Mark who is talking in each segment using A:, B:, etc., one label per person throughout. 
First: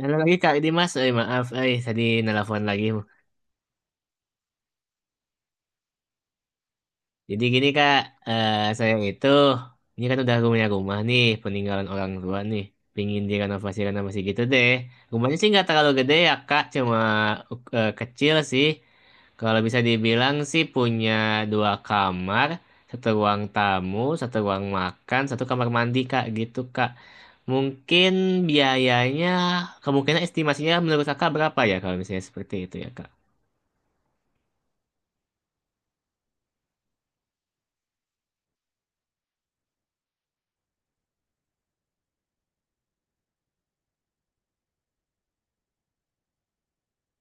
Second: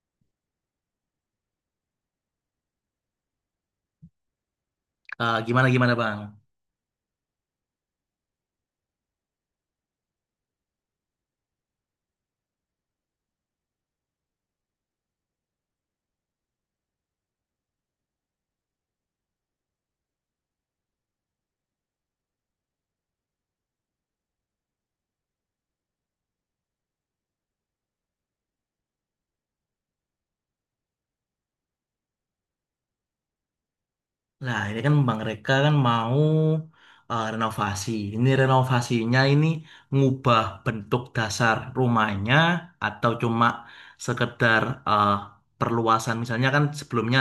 A: Halo lagi Kak Dimas, maaf, tadi nelpon lagi.
B: Gimana gimana Bang?
A: Jadi gini Kak, saya itu ini kan udah punya rumah nih, peninggalan orang tua nih, pingin direnovasi gitu deh. Rumahnya sih nggak terlalu gede ya Kak, cuma kecil sih. Kalau bisa dibilang sih punya dua kamar, satu ruang tamu, satu ruang makan, satu kamar mandi Kak, gitu Kak. Mungkin biayanya kemungkinan estimasinya menurut Kakak berapa ya kalau misalnya seperti itu ya Kak?
B: Nah, ini kan Bang Reka kan mau renovasi. Ini renovasinya ini ngubah bentuk dasar rumahnya atau cuma sekedar eh, perluasan. Misalnya kan sebelumnya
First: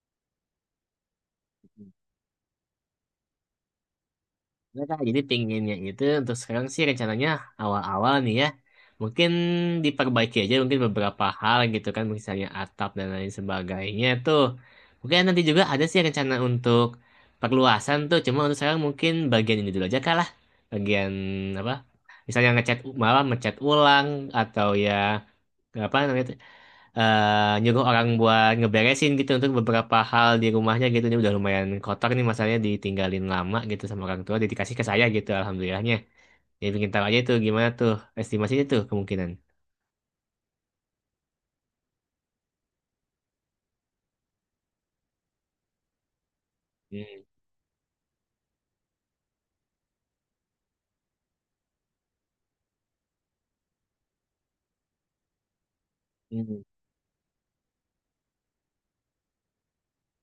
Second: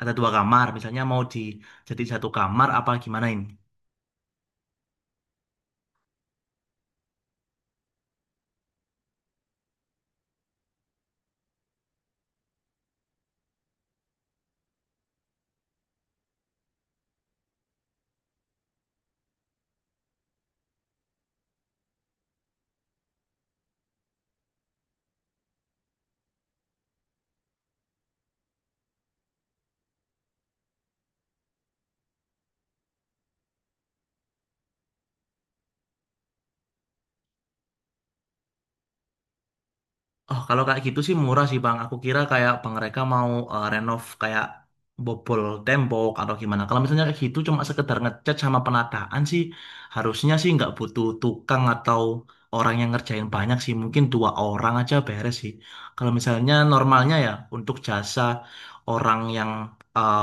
B: ada dua kamar, misalnya mau di jadi satu kamar apa gimana ini?
A: Ya, Kak, jadi pinginnya itu untuk sekarang sih rencananya awal-awal nih ya. Mungkin diperbaiki aja mungkin beberapa hal gitu kan. Misalnya atap dan lain sebagainya tuh. Mungkin nanti juga ada sih rencana untuk perluasan tuh. Cuma untuk sekarang mungkin bagian ini dulu aja kalah. Bagian apa? Misalnya ngecat malah ngecat ulang atau ya apa namanya tuh, nyuruh orang buat ngeberesin gitu untuk beberapa hal di rumahnya gitu ini udah lumayan kotor nih masalahnya ditinggalin lama gitu sama orang tua jadi dikasih ke saya gitu alhamdulillahnya jadi bikin tahu aja itu gimana tuh estimasinya tuh kemungkinan.
B: Oh, kalau kayak gitu sih murah sih Bang. Aku kira kayak Bang mereka mau renov kayak bobol tembok atau gimana. Kalau misalnya kayak
A: Hmm,
B: gitu cuma sekedar ngecat sama penataan sih, harusnya sih nggak butuh tukang atau orang yang ngerjain banyak sih. Mungkin dua orang aja beres sih. Kalau misalnya
A: hmm.
B: normalnya ya untuk jasa orang yang eh,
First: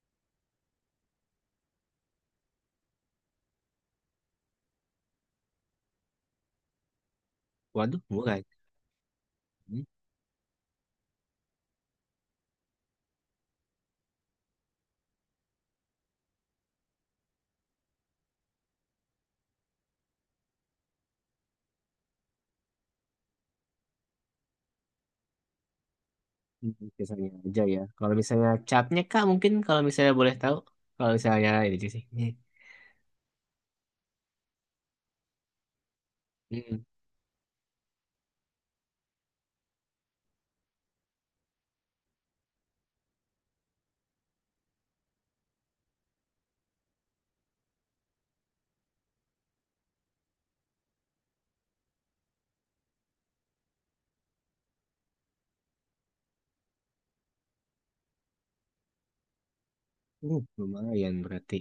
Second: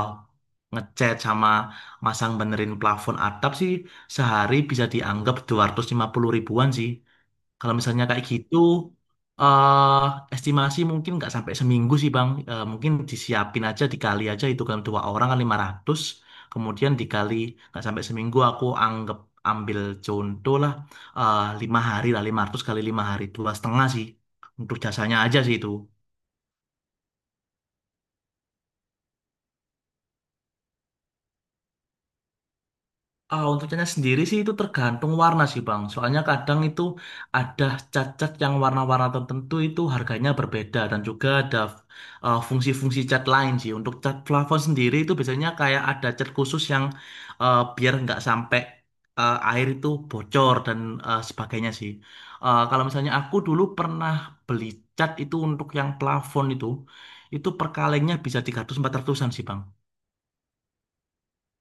B: ngecat sama masang benerin plafon atap sih sehari bisa dianggap 250 ribuan sih. Kalau
A: Waduh,
B: misalnya kayak
A: murah.
B: gitu,
A: Hmm,
B: eh estimasi mungkin nggak sampai seminggu sih Bang. Mungkin disiapin aja, dikali aja itu kan dua orang kan 500, kemudian dikali nggak sampai seminggu aku anggap ambil contoh lah 5 hari lah 500 kali 5 hari 2,5 sih untuk jasanya aja sih itu.
A: Biasanya aja ya. Kalau misalnya capnya Kak, mungkin kalau misalnya boleh tahu. Kalau misalnya ini sih. Hmm.
B: Untuk catnya sendiri sih itu tergantung warna sih Bang. Soalnya kadang
A: Hmm,
B: itu ada cat-cat yang warna-warna tertentu itu harganya berbeda dan juga ada fungsi-fungsi cat lain sih. Untuk cat plafon sendiri itu biasanya kayak ada cat khusus yang biar nggak sampai air itu bocor dan sebagainya sih. Kalau misalnya aku dulu pernah beli cat itu untuk yang plafon itu per kalengnya bisa 300-400an sih Bang.
A: lumayan berarti.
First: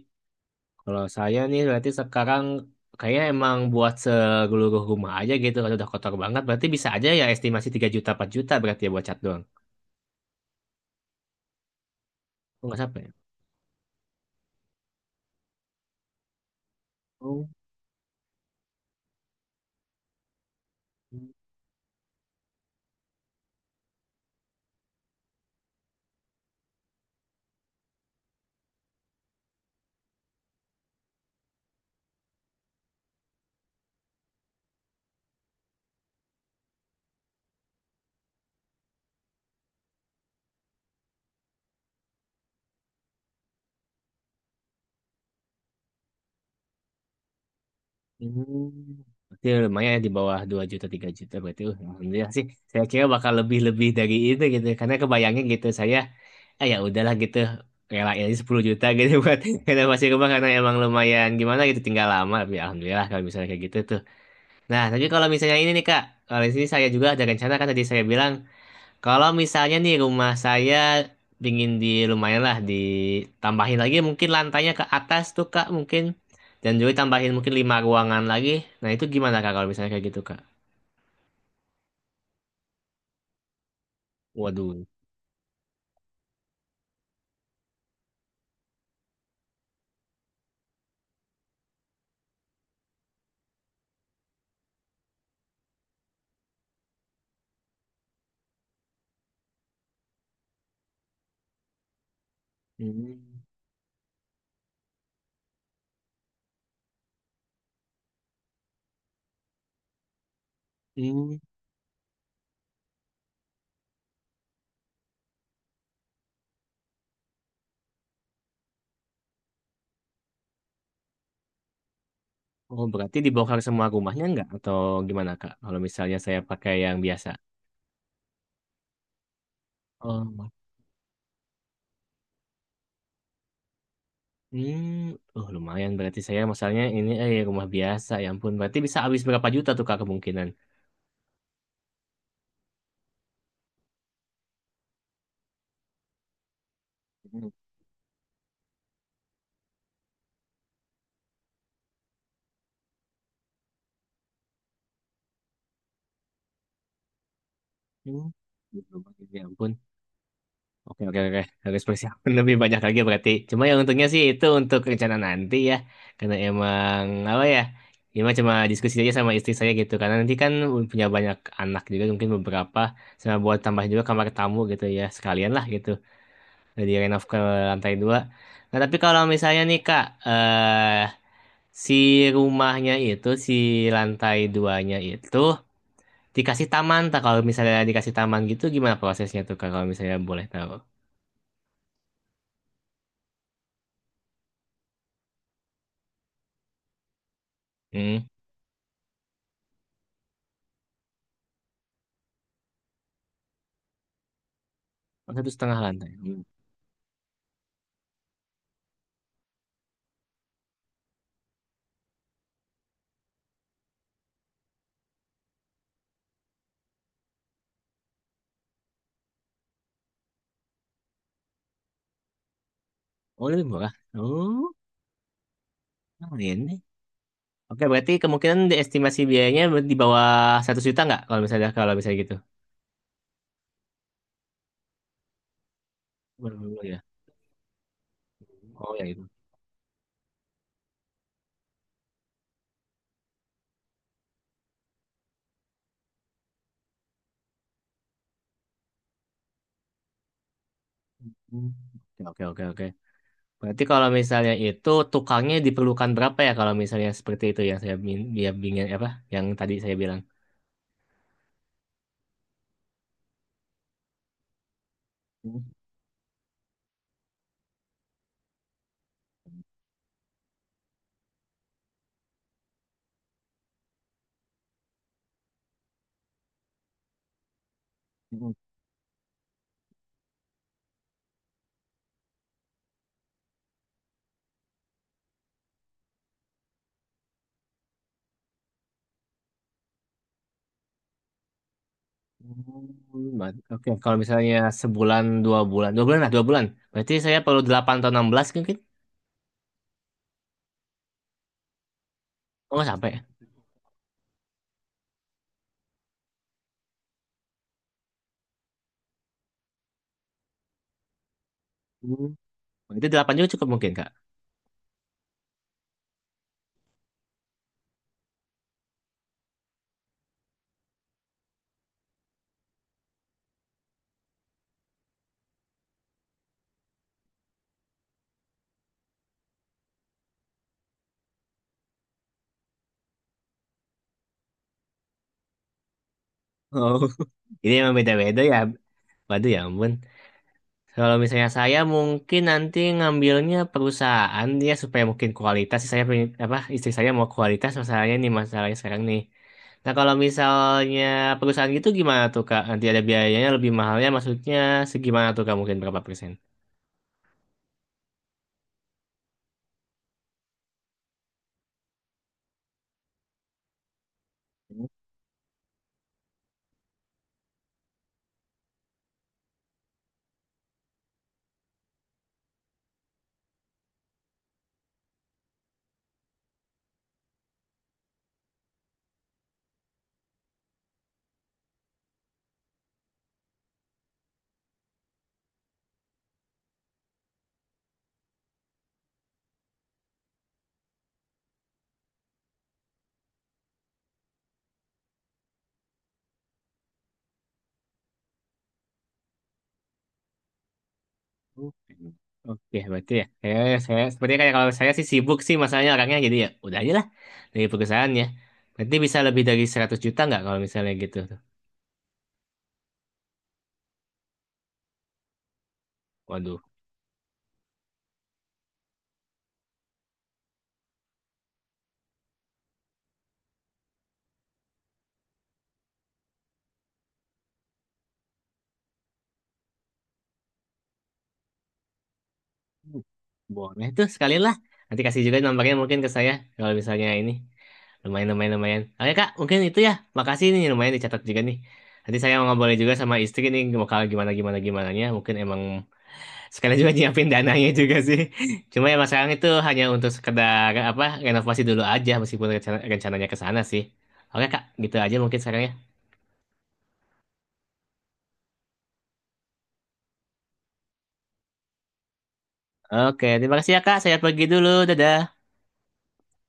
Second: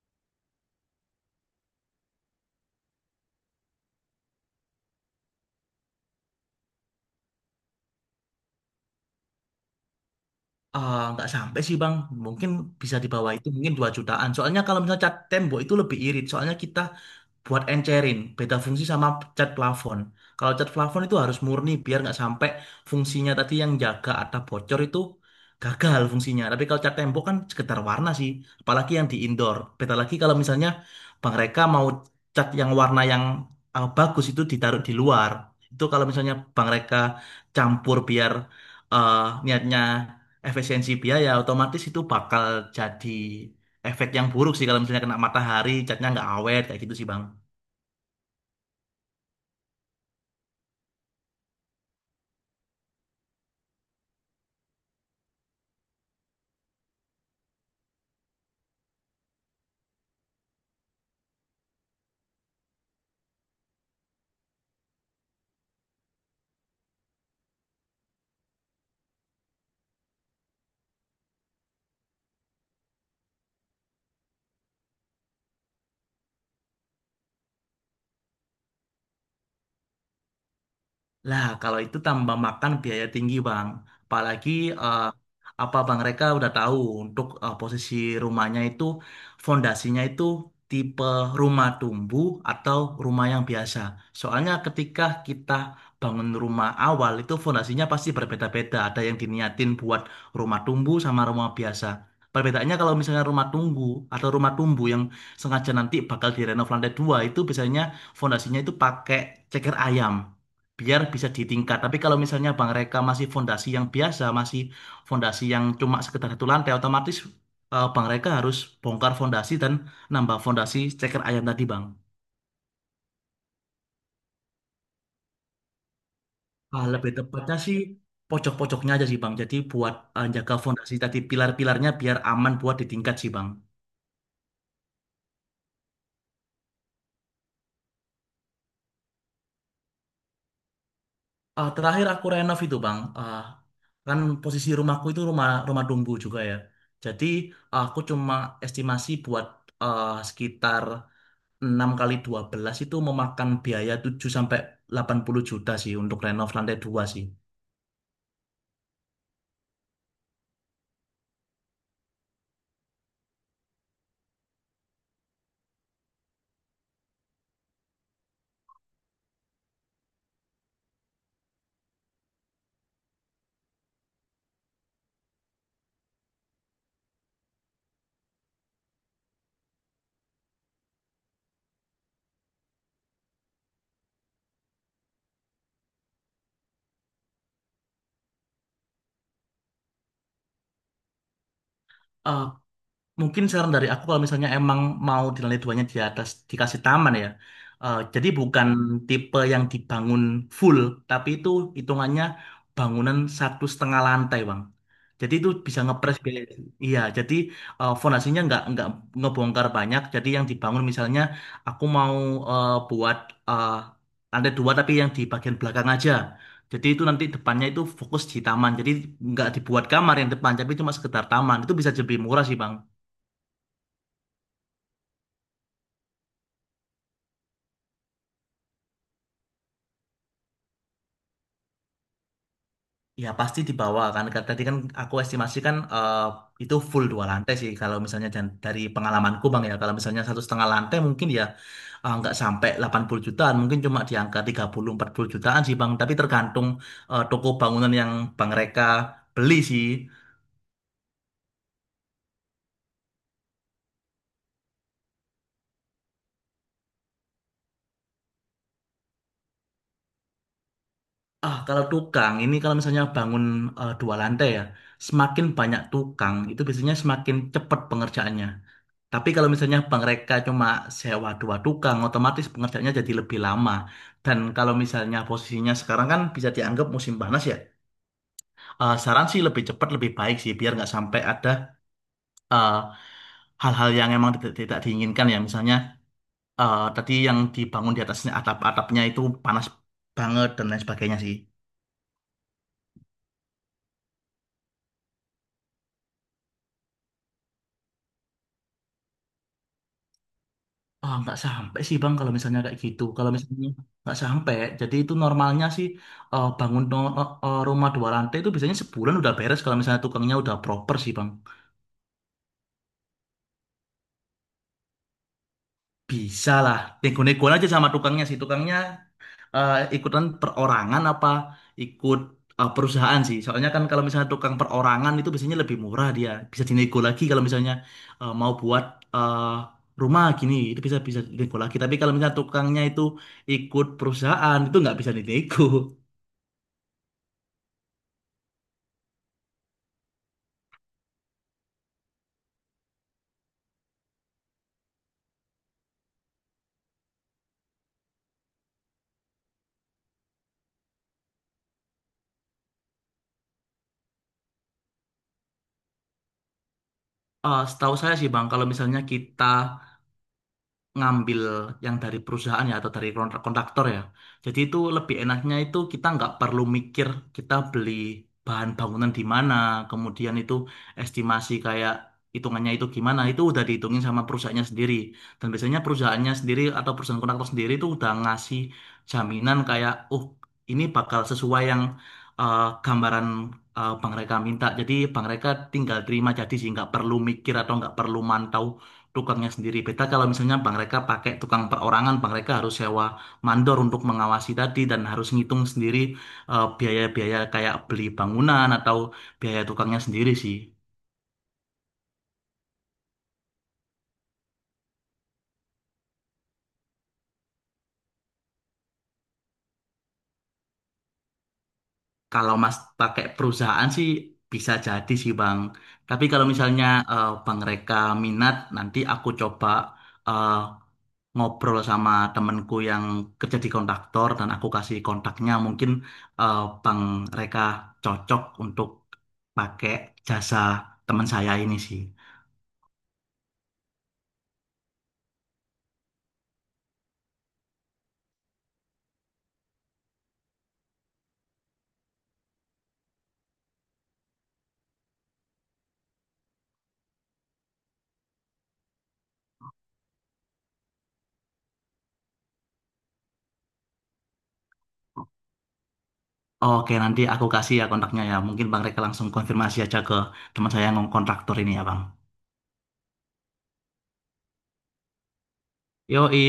A: Kalau saya nih berarti sekarang kayaknya emang buat seluruh rumah aja gitu. Kalau udah kotor banget berarti bisa aja ya estimasi 3 juta 4 juta berarti ya buat cat doang.
B: Nggak sampai sih Bang, mungkin
A: Oh, nggak
B: bisa
A: sampai
B: di
A: ya?
B: bawah itu mungkin 2 jutaan. Soalnya kalau misalnya cat tembok itu lebih irit, soalnya kita
A: Oh.
B: buat encerin beda fungsi sama cat plafon. Kalau cat plafon itu harus murni biar nggak sampai fungsinya tadi yang jaga atap bocor itu gagal fungsinya. Tapi kalau cat tembok kan sekedar warna sih, apalagi yang di indoor. Beda lagi kalau misalnya Bang Reka mau cat yang warna yang bagus itu ditaruh di luar. Itu kalau misalnya Bang Reka campur biar eh, niatnya efisiensi biaya, otomatis itu bakal jadi efek yang buruk sih kalau misalnya kena matahari, catnya nggak awet kayak gitu sih Bang.
A: Hmm. Berarti lumayan ya di bawah 2 juta 3 juta berarti alhamdulillah sih. Saya kira bakal lebih-lebih dari itu gitu. Karena kebayangnya gitu saya ah ya udahlah gitu relain aja 10 juta gitu buat renovasi rumah karena emang lumayan gimana gitu tinggal lama tapi alhamdulillah kalau misalnya kayak gitu tuh. Nah, tapi kalau misalnya ini nih Kak, kalau di sini saya juga ada rencana kan tadi saya bilang, kalau misalnya nih rumah saya pingin di lumayan lah ditambahin lagi mungkin lantainya ke atas tuh Kak mungkin dan juga tambahin mungkin lima ruangan lagi. Nah, itu gimana Kak kalau misalnya kayak gitu Kak?
B: Lah, kalau itu tambah makan biaya tinggi, Bang. Apalagi
A: Waduh.
B: eh, apa Bang Reka udah tahu untuk posisi rumahnya itu fondasinya itu tipe rumah tumbuh atau rumah yang biasa. Soalnya ketika kita bangun rumah awal itu fondasinya pasti berbeda-beda. Ada yang diniatin buat rumah tumbuh sama rumah biasa. Perbedaannya kalau misalnya
A: Hmm.
B: rumah tunggu atau rumah tumbuh yang sengaja nanti bakal direnov lantai dua itu biasanya fondasinya itu pakai ceker ayam biar bisa
A: Hmm.
B: ditingkat. Tapi kalau misalnya Bang Reka masih fondasi yang biasa, masih fondasi yang cuma sekedar satu lantai, otomatis Bang Reka harus bongkar fondasi dan nambah fondasi ceker ayam tadi, Bang.
A: Oh, berarti dibongkar semua rumahnya enggak atau gimana Kak? Kalau misalnya saya pakai
B: Ah,
A: yang
B: lebih
A: biasa.
B: tepatnya sih pojok-pojoknya aja sih, Bang. Jadi buat
A: Oh,
B: jaga fondasi tadi pilar-pilarnya biar aman buat ditingkat sih, Bang.
A: oh lumayan berarti saya misalnya ini rumah biasa, ya ampun berarti bisa habis berapa juta tuh Kak kemungkinan?
B: Terakhir aku renov itu, Bang. Kan posisi rumahku itu rumah rumah dumbu juga ya. Jadi aku cuma estimasi buat sekitar 6x12 itu memakan biaya 7 sampai 80 juta sih untuk renov lantai 2 sih.
A: Mungkin gitu Bang. Ya ampun. Oke, oke, oke. Harus persiapan lebih banyak lagi berarti. Cuma yang untungnya sih itu untuk rencana nanti ya. Karena emang, apa ya, ya emang cuma diskusi aja sama istri saya gitu. Karena nanti kan punya banyak anak juga, mungkin beberapa. Sama buat tambah juga kamar tamu gitu ya. Sekalian lah gitu. Dari renov ke lantai 2. Nah, tapi kalau misalnya nih, Kak, si rumahnya itu, si lantai duanya itu, dikasih taman, tak kalau misalnya dikasih taman gitu gimana prosesnya tuh Kak, kalau misalnya boleh tahu?
B: Mungkin saran dari aku kalau misalnya emang mau di lantai duanya di atas dikasih taman ya. Eh,
A: Hmm.
B: jadi bukan tipe yang dibangun full, tapi itu hitungannya bangunan 1,5 lantai, Bang.
A: Oh,
B: Jadi
A: satu
B: itu
A: setengah
B: bisa
A: lantai.
B: ngepres
A: Hmm.
B: biaya. Iya, jadi fondasinya nggak ngebongkar banyak. Jadi yang dibangun misalnya aku mau buat eh, lantai dua tapi yang di bagian belakang aja. Jadi itu nanti depannya itu fokus di taman. Jadi nggak dibuat kamar yang depan, tapi cuma sekedar taman. Itu bisa lebih murah sih, Bang.
A: Oh, lebih murah. Oh, lumayan nih. Oke, berarti kemungkinan di estimasi biayanya di bawah 1 juta nggak kalau misalnya gitu?
B: Ya pasti di bawah kan. Karena tadi kan aku estimasikan itu
A: Oh, ya.
B: full dua lantai sih. Kalau misalnya dan dari
A: Oh, ya itu.
B: pengalamanku Bang ya, kalau misalnya 1,5 lantai mungkin ya nggak sampai 80 jutaan, mungkin cuma di angka 30-40 jutaan sih Bang. Tapi tergantung toko bangunan yang Bang Reka beli sih.
A: Hmm. Oke, oke, oke. Berarti kalau misalnya itu tukangnya diperlukan berapa ya kalau misalnya seperti itu yang saya biar bingung apa yang tadi saya bilang?
B: Kalau tukang ini kalau misalnya bangun dua lantai ya, semakin banyak tukang itu biasanya semakin cepat pengerjaannya. Tapi kalau misalnya mereka cuma sewa dua tukang, otomatis pengerjaannya jadi lebih lama. Dan kalau misalnya posisinya sekarang kan bisa dianggap musim panas ya. Saran sih lebih cepat lebih baik sih, biar nggak sampai ada eh, hal-hal yang emang tidak diinginkan ya. Misalnya tadi yang dibangun di atasnya atap-atapnya itu panas banget dan lain sebagainya sih.
A: Oke, kalau misalnya sebulan, 2 bulan, 2 bulan lah, 2 bulan. Berarti saya perlu 8 atau 16 mungkin.
B: Nggak sampai sih Bang kalau misalnya
A: Oh,
B: kayak
A: nggak
B: gitu.
A: sampai ya?
B: Kalau misalnya nggak sampai, jadi itu normalnya sih bangun rumah dua lantai itu biasanya sebulan udah beres kalau misalnya tukangnya udah proper sih Bang.
A: Hmm. Berarti 8 juga cukup mungkin, Kak.
B: Bisa lah, nego-negoan aja sama tukangnya sih. Tukangnya ikutan perorangan apa ikut perusahaan sih. Soalnya kan kalau misalnya tukang perorangan itu biasanya lebih murah dia. Bisa dinego lagi kalau misalnya mau buat eh, rumah gini itu bisa bisa dinego lagi. Tapi kalau misalnya tukangnya itu ikut perusahaan itu nggak bisa dinego.
A: Oh. Ini emang beda-beda ya. Waduh ya ampun. Kalau misalnya saya mungkin nanti ngambilnya perusahaan dia supaya mungkin kualitas. Saya pengen, apa, istri saya mau kualitas masalahnya nih, masalahnya sekarang nih. Nah, kalau misalnya perusahaan gitu gimana tuh, Kak? Nanti ada biayanya lebih mahalnya, maksudnya segimana tuh, Kak? Mungkin berapa persen?
B: Setahu saya sih Bang, kalau misalnya kita ngambil yang dari perusahaan ya atau dari kontraktor ya. Jadi itu lebih enaknya itu kita nggak perlu mikir kita beli bahan bangunan di mana, kemudian itu estimasi kayak hitungannya itu gimana, itu udah dihitungin sama perusahaannya sendiri. Dan biasanya perusahaannya sendiri atau perusahaan kontraktor sendiri itu udah ngasih jaminan kayak, oh ini bakal sesuai yang gambaran Bang Reka minta. Jadi Bang Reka tinggal terima jadi sih nggak perlu mikir atau nggak perlu mantau tukangnya sendiri. Beda kalau misalnya Bang mereka pakai tukang perorangan, Bang mereka harus sewa mandor untuk mengawasi tadi dan harus ngitung sendiri biaya-biaya kayak beli bangunan atau biaya tukangnya sendiri sih.
A: Oke, oke, berarti ya. Saya sepertinya kayak kalau saya sih sibuk sih masalahnya orangnya jadi ya udah aja lah dari perusahaannya. Berarti bisa lebih dari 100 juta nggak kalau misalnya gitu?
B: Kalau Mas pakai perusahaan sih bisa jadi sih Bang. Tapi kalau
A: Waduh,
B: misalnya Bang mereka minat, nanti aku coba eh, ngobrol sama temenku yang kerja di kontraktor dan aku kasih kontaknya mungkin eh, Bang Reka cocok untuk pakai jasa teman saya ini sih.
A: boleh tuh sekali lah. Nanti kasih juga nomornya mungkin ke saya kalau misalnya ini lumayan lumayan lumayan. Oke Kak, mungkin itu ya. Makasih nih lumayan dicatat juga nih. Nanti saya mau ngobrol juga sama istri nih bakal gimana gimana gimana. Mungkin emang sekalian juga nyiapin dananya juga sih. Cuma ya sekarang itu hanya untuk sekedar apa renovasi dulu aja meskipun rencananya ke sana sih. Oke Kak, gitu aja mungkin sekarang ya.
B: Oke, nanti aku kasih ya kontaknya ya. Mungkin Bang Reka langsung konfirmasi aja ke teman saya yang kontraktor ini ya, Bang.
A: Oke, terima kasih ya Kak. Saya pergi dulu. Dadah.
B: Yoi.